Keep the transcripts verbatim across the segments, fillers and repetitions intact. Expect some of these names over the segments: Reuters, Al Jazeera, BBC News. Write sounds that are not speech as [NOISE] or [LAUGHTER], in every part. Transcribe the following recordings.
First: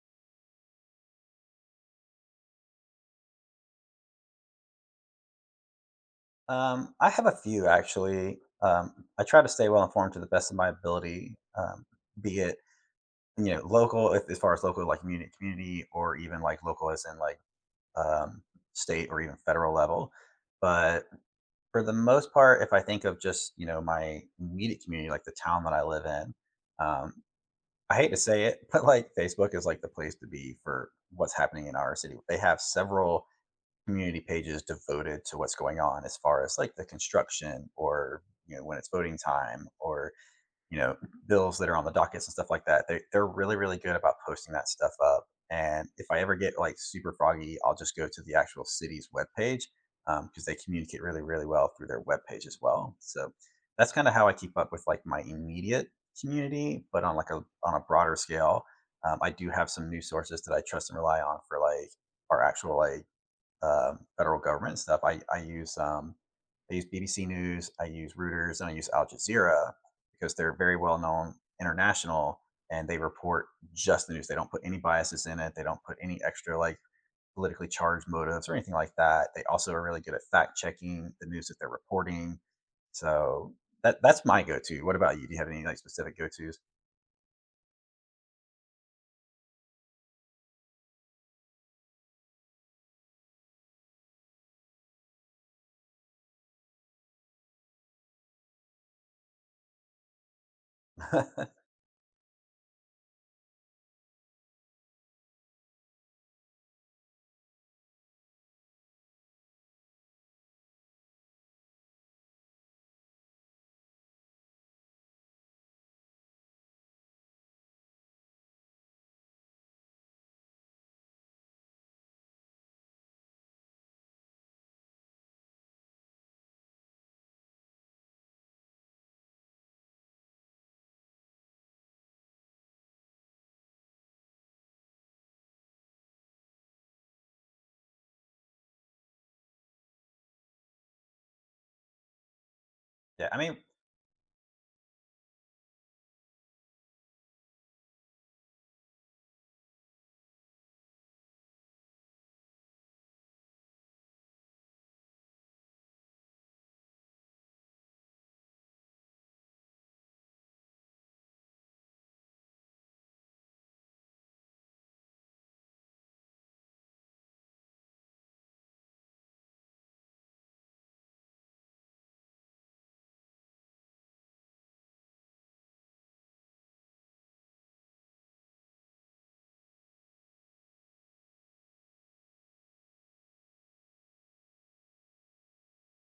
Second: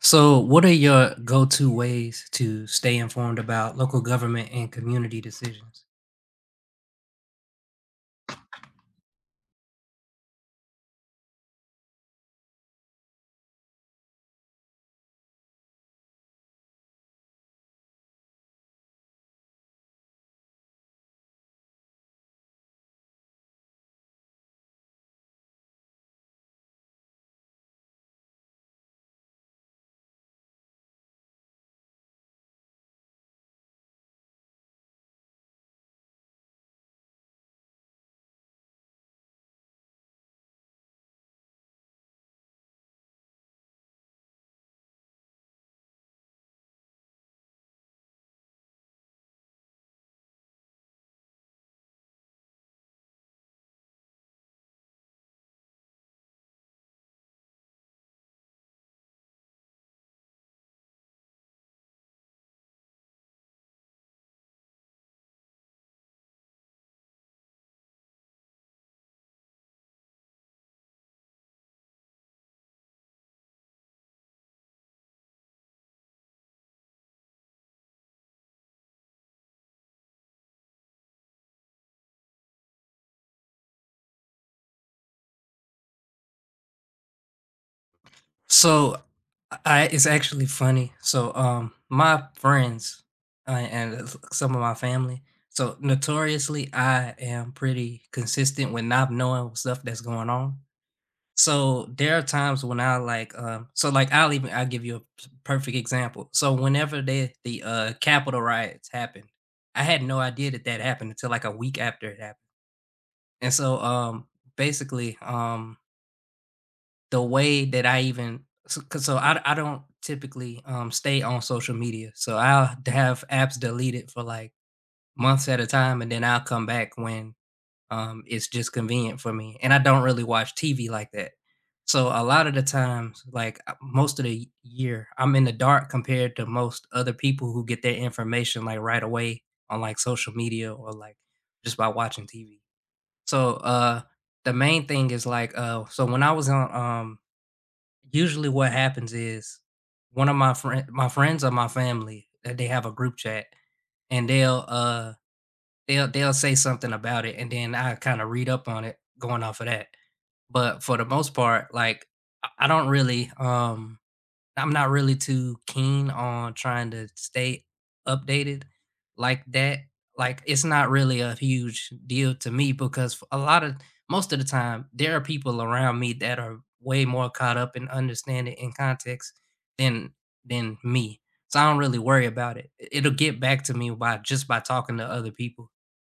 So, what are your go to ways to stay informed about local government and community decisions? Um, I have a few actually. Um, I try to stay well informed to the best of my ability, um, be it you know local if, as far as local like community community or even like local as in like um, state or even federal level. But for the most part, if I think of just you know my immediate community, like the town that I live in, um, I hate to say it, [LAUGHS] but like Facebook is like the place to be for what's happening in our city. They have several community pages devoted to what's going on as far as like the construction or you know when it's voting time or you know bills that are on the dockets and stuff like that they, they're really really good about posting that stuff up. And if I ever get like super froggy, I'll just go to the actual city's webpage, um, because they communicate really really well through their webpage as well. So that's kind of how I keep up with like my immediate community, but on like a on a broader scale, um, I do have some news sources that I trust and rely on for like our actual like um, federal government and stuff. I, I use um, I use B B C News, I use Reuters, and I use Al Jazeera because they're very well known, international, and they report just the news. They don't put any biases in it. They don't put any extra like politically charged motives or anything like that. They also are really good at fact checking the news that they're reporting. So that that's my go-to. What about you? Do you have any like specific go-tos? So, I, it's actually funny. So, um, my friends uh, and some of my family, so notoriously, I am pretty consistent with not knowing stuff that's going on. [LAUGHS] So there are times when I like, um, so like I'll even I'll give you a p- perfect example. So whenever they the uh Capitol riots happened, I had no idea that that happened until like a week after it happened. And so, um, basically, um, the way that I even so 'cause so I I don't typically, um, stay on social media, so I'll d have apps deleted for, like, months at a time, and then I'll come back when, um, it's just convenient for me, and I don't really watch T V like that. So, a lot of the times, like, uh, most of the year, I'm in the dark compared to most other people who get their information, like, right away on, like, social media or, like, just by watching T V. Yeah, I So, mean, uh, the main thing is like, uh, so when I was on, um, usually what happens is one of my friend, my friends or my family, that they have a group chat, and they'll, uh, they'll they'll say something about it, and then I kind of read up on it, going off of that. But for the most part, like I I don't really, um, I'm not really too keen on trying to stay updated like that. Like it's not really a huge deal to me because a lot of most of the time there are people around me that are way more caught up in understanding in context than than me. So I don't really worry about it. It'll get back to me by just by talking to other people.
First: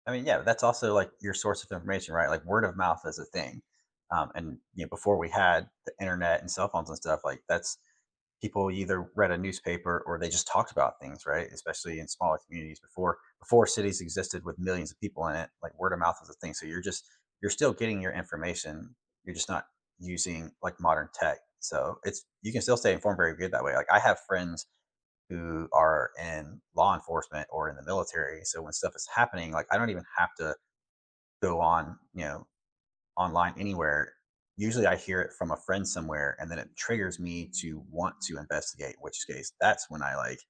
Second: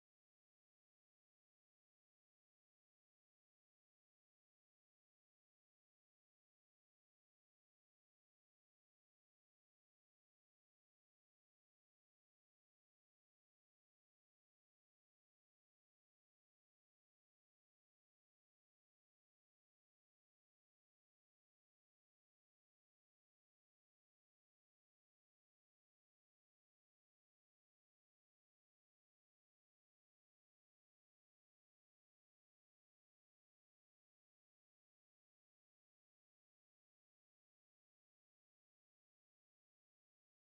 I mean, yeah, that's also like your source of information, right? Like word of mouth is a thing. Um, and you know, before we had the internet and cell phones and stuff, like that's people either read a newspaper or they just talked about things, right? Especially in smaller communities, before before cities existed with millions of people in it, like word of mouth is a thing. So you're just you're still getting your information. You're just not using like modern tech. So it's you can still stay informed very good that way. Like I have friends who are in law enforcement or in the military. So when stuff is happening, like I don't even have to go on, you know, online anywhere, usually I hear it from a friend somewhere and then it triggers me to want to investigate, in which case that's when I like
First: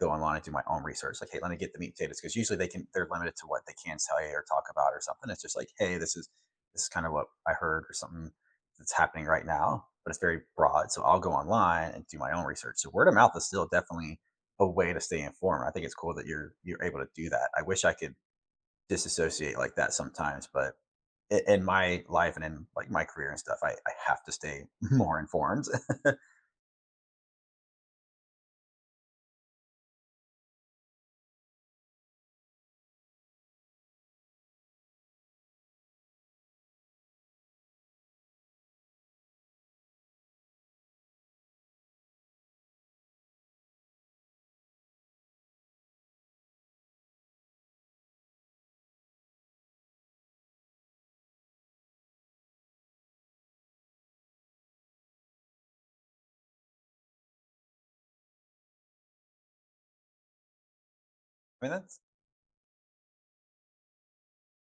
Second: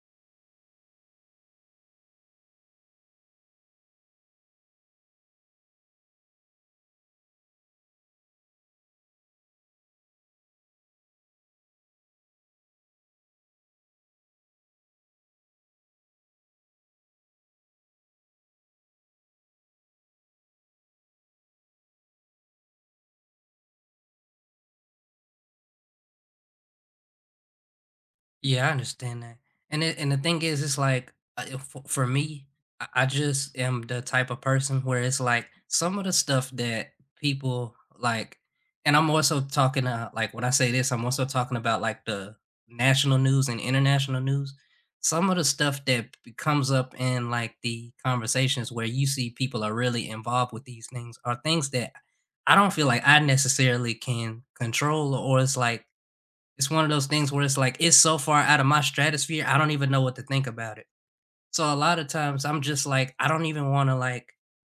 go online and do my own research. Like, hey, let me get the meat and potatoes, because usually they can they're limited to what they can tell you or talk about or something. It's just like, hey, this is this is kind of what I heard or something that's happening right now, but it's very broad. So I'll go online and do my own research. So word of mouth is still definitely a way to stay informed. I think it's cool that you're you're able to do that. I wish I could disassociate like that sometimes, but in my life and in like my career and stuff, I, I have to stay more informed. [LAUGHS] I Yeah, I understand that. And it, and the thing is, it's like uh, if- for, for me, I I just am the type of person where it's like some of the stuff that people like, and I'm also talking uh, like when I say this, I'm also talking about like the national news and international news. Some of the stuff that b- comes up in like the conversations where you see people are really involved with these things are things that I don't feel like I necessarily can control, or it's like it's one of those things where it's like, it's so far out of my stratosphere, I don't even know what to think about it. So mean, a lot that's of times I'm just like, I don't even want to like,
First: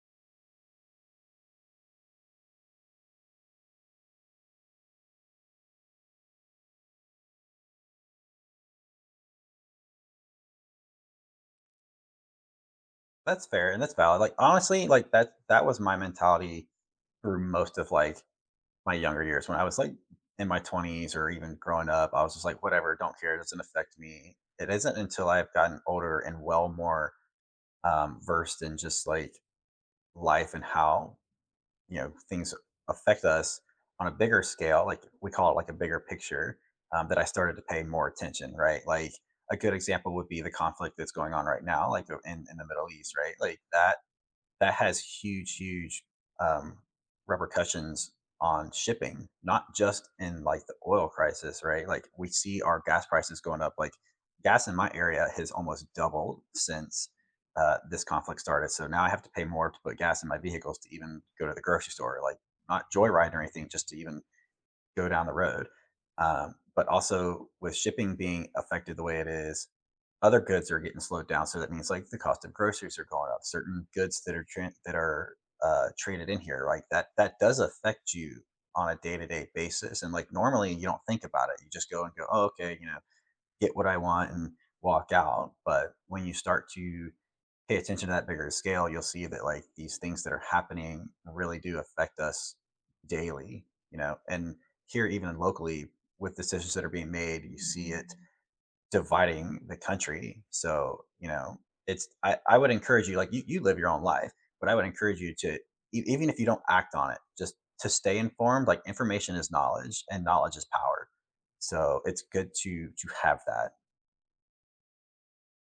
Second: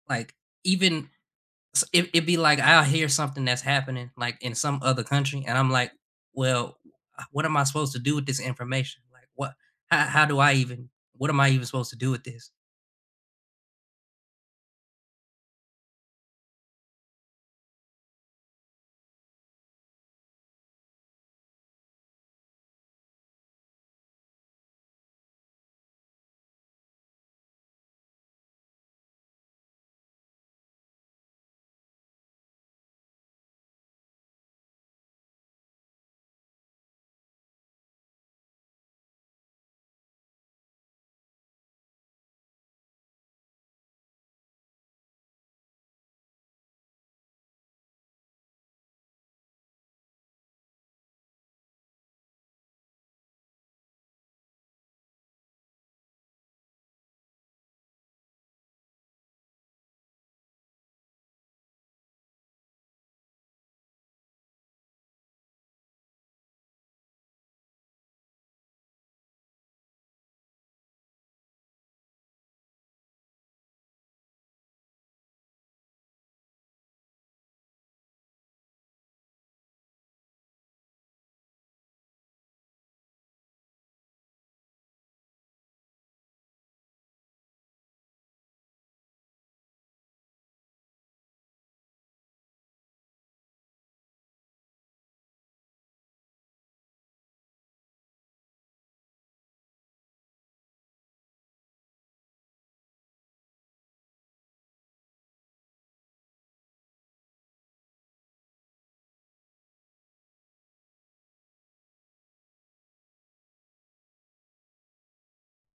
like even s- it, it'd be like I'll hear something that's happening like in some other country, and I'm like, well, uh, what am I supposed to do with this information? Like, what? How, how do I even? What am I even supposed to do with this? that's fair and that's valid. Like honestly, like that that was my mentality through most of like my younger years when I was like in my twenties or even growing up. I was just like, whatever, don't care, it doesn't affect me. It isn't until I've gotten older and well more um, versed in just like life and how you know things affect us on a bigger scale, like we call it like a bigger picture, um, that I started to pay more attention, right? Like a good example would be the conflict that's going on right now, like uh, in, in the Middle East, right? Like that that has huge, huge um, repercussions on shipping, not just in like the oil crisis, right? Like we see our gas prices going up. Like gas in my area has almost doubled since uh, this conflict started. So now I have to pay more to put gas in my vehicles to even go to the grocery store, like not joyride or anything, just to even go down the road. Um, but also with shipping being affected the way it is, other goods are getting slowed down. So that means like the cost of groceries are going up. Certain goods that are tra- that are uh, traded in here, like that that does affect you on a day to day basis. And like normally you don't think about it. You just go and go, oh, okay, you know, get what I want and walk out. But when you start to pay attention to that bigger scale, you'll see that like these things that are happening really do affect us daily. You know, and here even locally with decisions that are being made, you see it dividing the country. So, you know, it's I, I would encourage you, like you, you live your own life, but I would encourage you to e- even if you don't act on it, just to stay informed. Like information is knowledge and knowledge is power. So it's good to to have that.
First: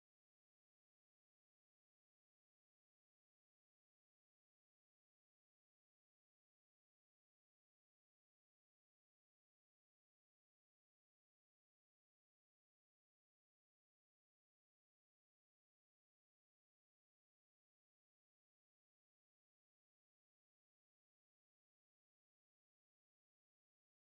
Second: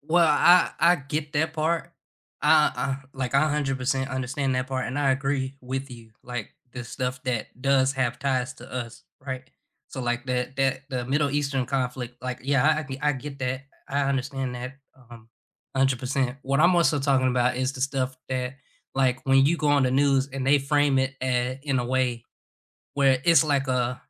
Well, I I get that part. I, I like I one hundred percent understand that part and I agree with you. Like the stuff that does have ties to us, right? So like that that the Middle Eastern conflict, like yeah, I I g- I get that. I understand that um one hundred percent. What I'm also talking about is the stuff that like when you go on the news and they frame it a- in a way where it's like a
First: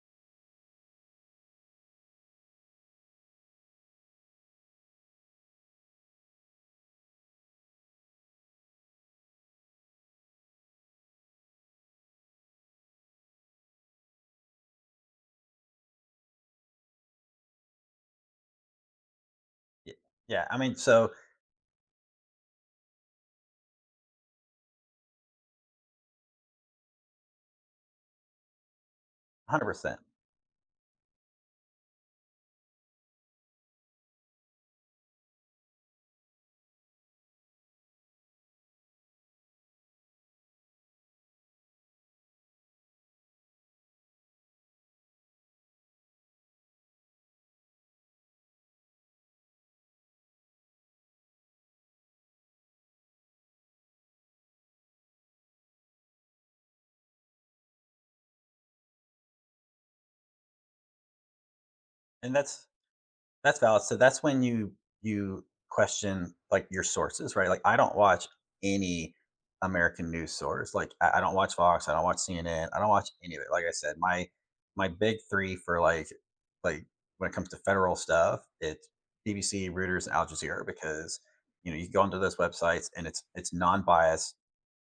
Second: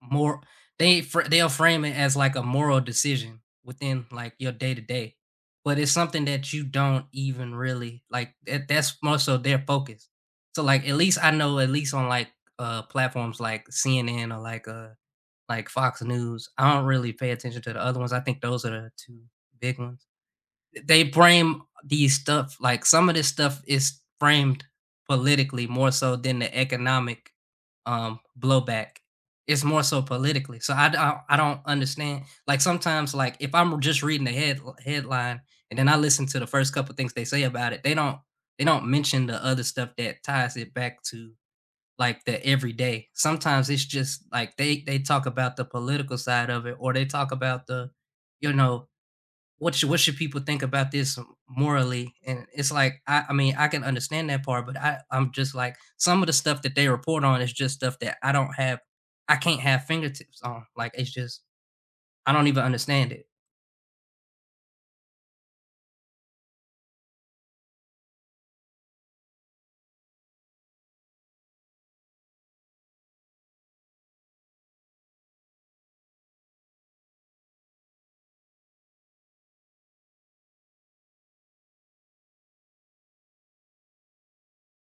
more they fr they'll frame it as like a moral decision within, like, your day to day, but it's something that you don't even really like, that that's more so their focus. So, like, at least I know at least on, like, uh, platforms like C N N or like, uh, like Fox News, I don't really pay attention to the other ones. I think those are the two big Y- ones. Yeah. I mean, so They one frame these stuff like some of this stuff is framed politically more so than the economic um blowback. It's hundred more so percent. politically, so i don't i don't understand. Like sometimes, like if I'm just reading the head headline and then I listen to the first couple things they say about it, they don't they don't mention the other stuff that ties it back to like the everyday. Sometimes it's just like they they talk about the political side of it, or they talk about the you know what should, what should people think about this morally? And it's like I, I mean I can understand that part, but I, I'm just like some of the stuff that they report on is just stuff that I don't have, I can't have fingertips on. Like it's just I And don't even that's understand it. That's valid. So that's when you you question, like, your sources, right? Like, I don't watch any American news source. Like, I I don't watch Fox, I don't watch C N N, I don't watch any of it. Like I said, my my big three for, like like, when it comes to federal stuff, it's B B C, Reuters, and Al Jazeera because, you know, you go into those websites and it's it's non-biased,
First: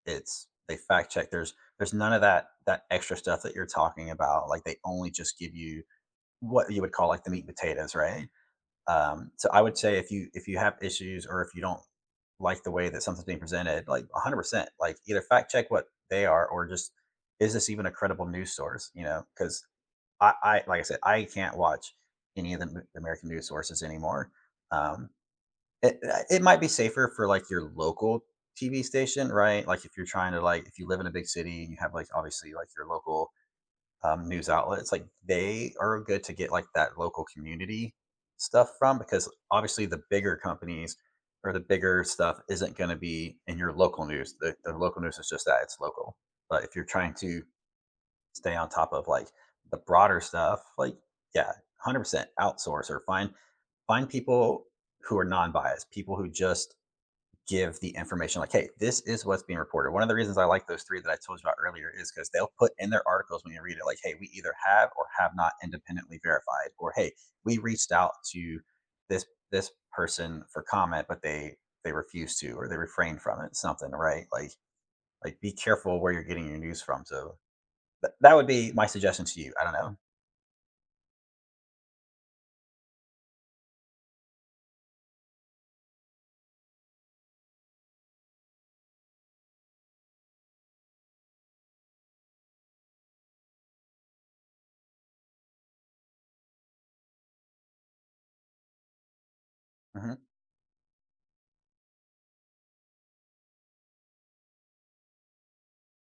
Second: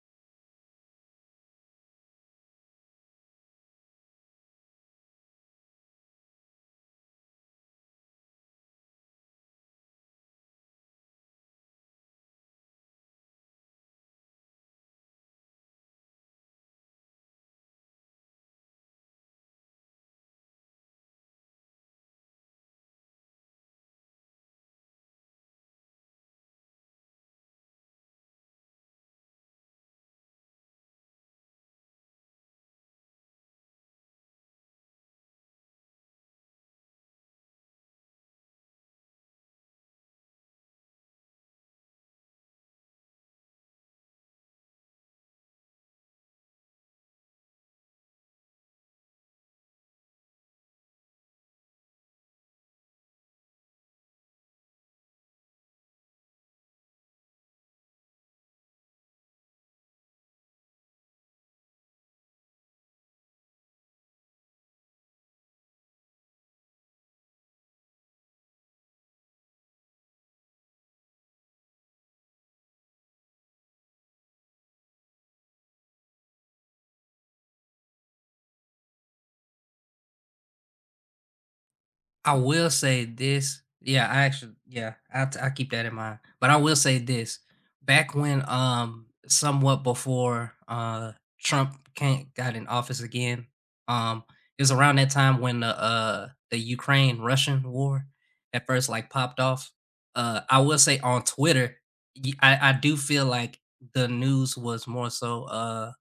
it's they fact check. There's there's none of that that extra stuff that you're talking about. Like, they only just give you what you would call, like, the meat and potatoes, right? Um, so I would say if you if you have issues or if you don't like the way that something's being presented, like one hundred percent, like either fact check what they are or just is this even a credible news source? You know, because I, I like I said, I can't watch any of the American news sources anymore. Um, it uh, it might be safer for like your local T V station, right? Like if you're trying to like if you live in a big city and you have like obviously like your local um, news outlets, like they are good to get like that local community stuff from, because obviously the bigger companies or the bigger stuff isn't going to be in your local news. The, the local news is just that, it's local. But if you're trying to stay on top of like the broader stuff, like yeah, one hundred percent outsource or find find people who are non-biased, people who just give the information like, hey, this is what's being reported. One of the reasons I like those three that I told you about earlier is because they'll put in their articles when you read it, like, hey, we either have or have not independently verified, or hey, we reached out to this this person for comment, but they they refused to or they refrained from it, something, right? Like like be careful where you're getting your news from. So th- that would be my suggestion to you. I don't know. I will say this. Yeah, I actually, yeah, I I keep that in mind. But I will say this: back when, um, somewhat before, uh, Trump can't got in office again, um, it was around that time when the uh the Ukraine Russian war at first like popped off. Hmm. Uh, I will say on Twitter, y- I I do feel like the news was more so uh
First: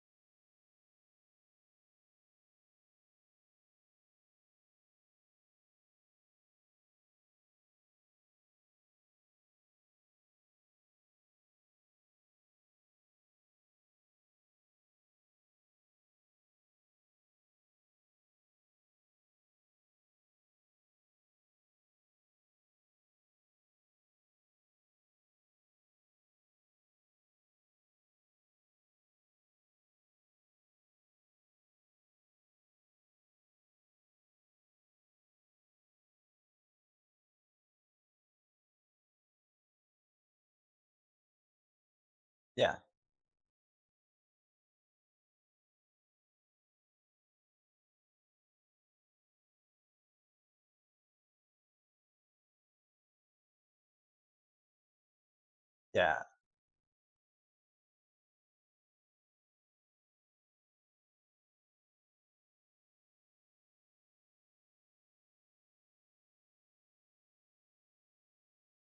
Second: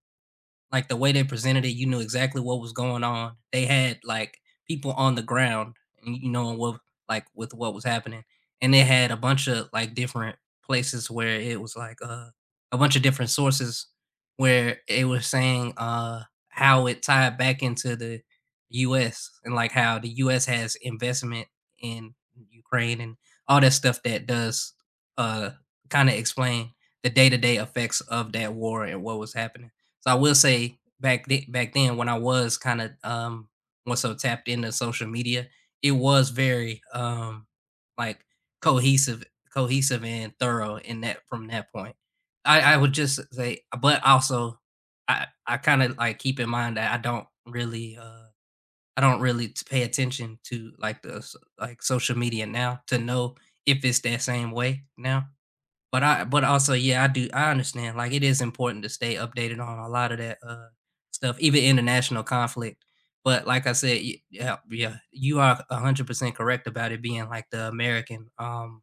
like, the way they presented it, you knew exactly what was going on. They had, like, people on the ground, and you know, what like, with what was happening, and they had a bunch of, like, different places where it was, like, uh, a bunch of different sources where it was saying, uh, how it tied back into the U S and, like, how the U S has investment in Ukraine and all that stuff that does, uh, kinda explain the day-to-day effects of that war and what was happening. So I will say back the back then when I was kind of um more so tapped into social media, it was very um like cohesive cohesive and thorough in that from that point. I, I Yeah. would just say, but also I I kind of like keep in mind that I don't really uh I don't really t- pay attention to like the s- like social media now to know if it's that same way now. But I, Yeah. but also, yeah, I do, I understand, like, it is important to stay updated on a lot of that, uh, stuff, even international conflict. But like I said, y yeah yeah, you are one hundred percent correct about it being, like, the American, um,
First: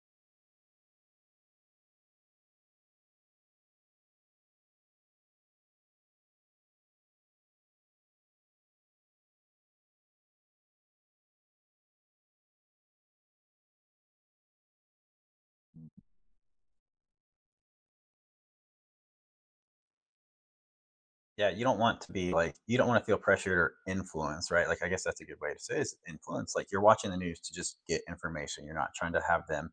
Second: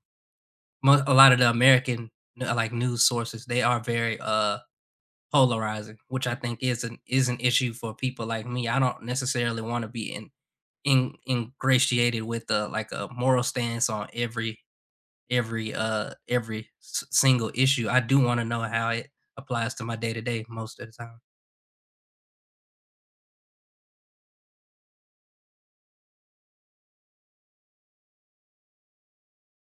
mo a lot of the American, uh, like, news sources, they are very, uh, polarizing, which I think is an is an issue for people like me. I don't necessarily wanna be in in ingratiated with, uh, like, a moral stance on every every uh every s- single issue. I do want to know how it applies to my day to day most of the time. Yeah, you don't want to be like you don't want to feel pressured or influenced, right? Like I guess that's a good way to say it, is influence. Like you're watching the news to just get information. You're not trying to have them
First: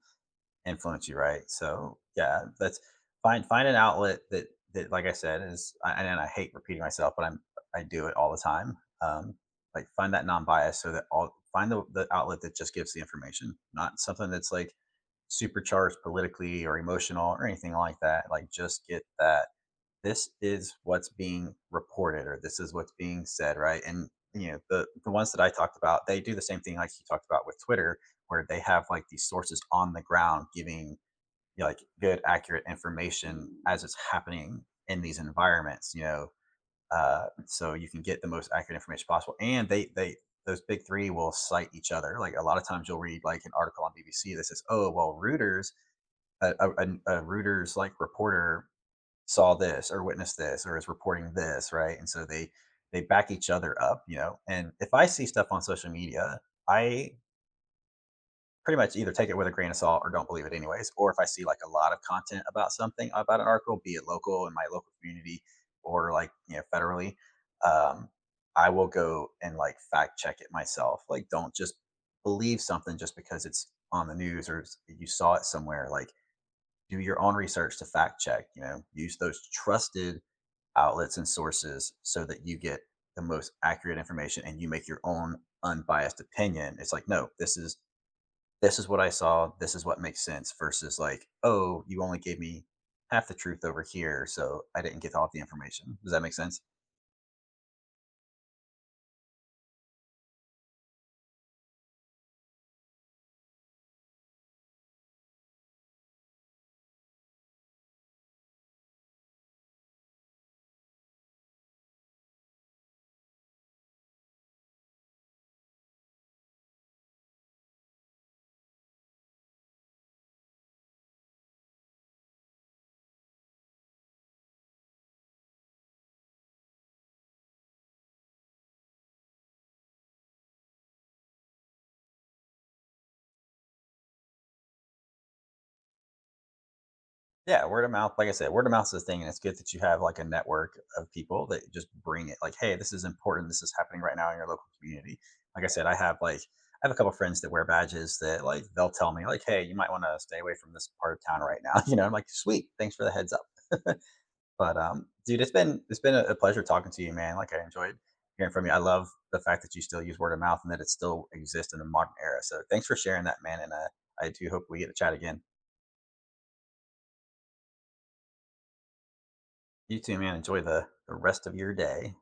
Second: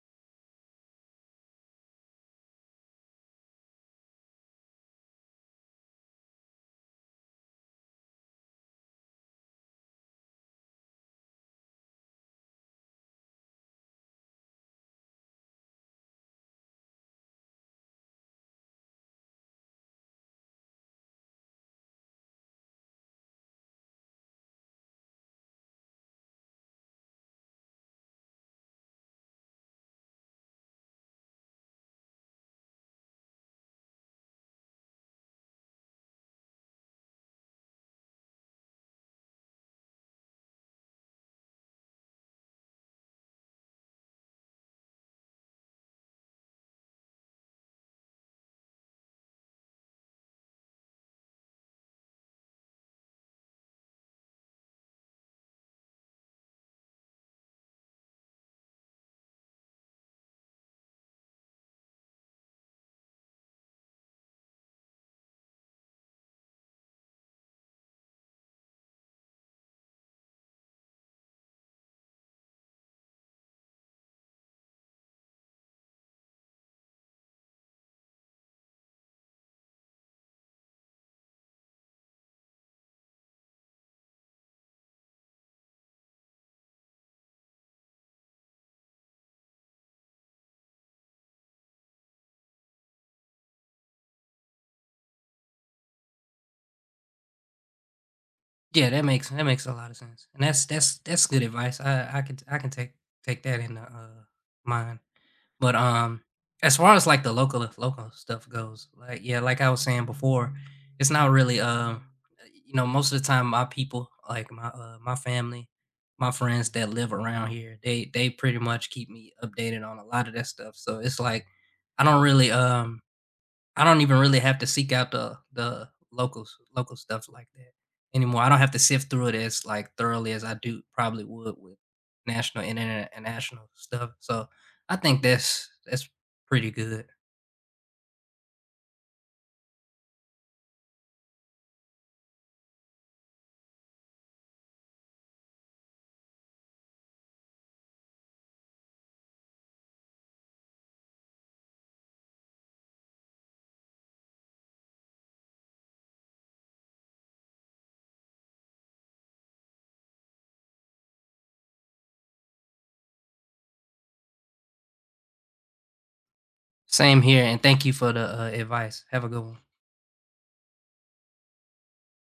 influence you, right? So yeah, that's find find an outlet that that like I said is I- and I hate repeating myself, but I'm I do it all the time. Um, like find that non-bias so that all find the, the outlet that just gives the information, not something that's like supercharged politically or emotional or anything like that. Like just get that this is what's being reported or this is what's being said, right? And you know the the ones that I talked about, they do the same thing, like you talked about with Twitter, where they have like these sources on the ground giving you know, like good accurate information as it's happening in these environments, you know. Uh, so you can get the most accurate information possible, and they they those big three will cite each other. Like a lot of times you'll read like an article on BBC that says oh well Reuters a, a, a a Reuters like reporter saw this or witnessed this or is reporting this, right? And so they they back each other up, you know. And if I see stuff on social media, I pretty much either take it with a grain of salt or don't believe it anyways. Or if I see like a lot of content about something about an article, be it local in my local community or like you know federally, um, I will go and like fact check it myself. Like, don't just believe something just because it's on the news or it's- you saw it somewhere. Like, do your own research to fact check. You know, use those trusted outlets and sources so that you get the most accurate information and you make your own unbiased opinion. It's like no, this is this is what I saw, this is what makes sense, versus like oh you only gave me half the truth over here, so I didn't get all the information. Does that make sense? Yeah, that makes that makes a lot of sense, and that's that's that's good advice. I I can, I can take take that into uh, mind. But, um, as far as, like, the local local stuff goes, like, yeah, like I was saying before, it's not really, um, you know, most of the time my people, like, my, uh, my family, my friends that live around here, they they pretty much keep me updated on a lot of that stuff, so it's like, I don't really, um I don't even really have to seek out the the locals local stuff like that anymore. I don't have to sift through it as, like, thoroughly as I do probably would with national and international stuff, so I think that's that's pretty good. Yeah, word of mouth, like I said, word of mouth is a thing, and it's good that you have like a network of people that just bring it. Like, hey, this is important. This is happening right now in your local community. Like I said, I have like I have a couple of friends that wear badges that like they'll tell me like, hey, you might want to stay away from this part of town right now. [LAUGHS] You know, I'm like, sweet, thanks for the heads up. But um, dude, it's been it's been a a pleasure talking to you, man. Like I enjoyed hearing from you. I love the fact that you still use word of mouth and that it still exists in the modern era. So thanks for sharing that, man. And uh, I do hope we get to chat again. Same here, and thank you for the, uh, advice. Have a good one. You too, man. Enjoy the the rest of your day.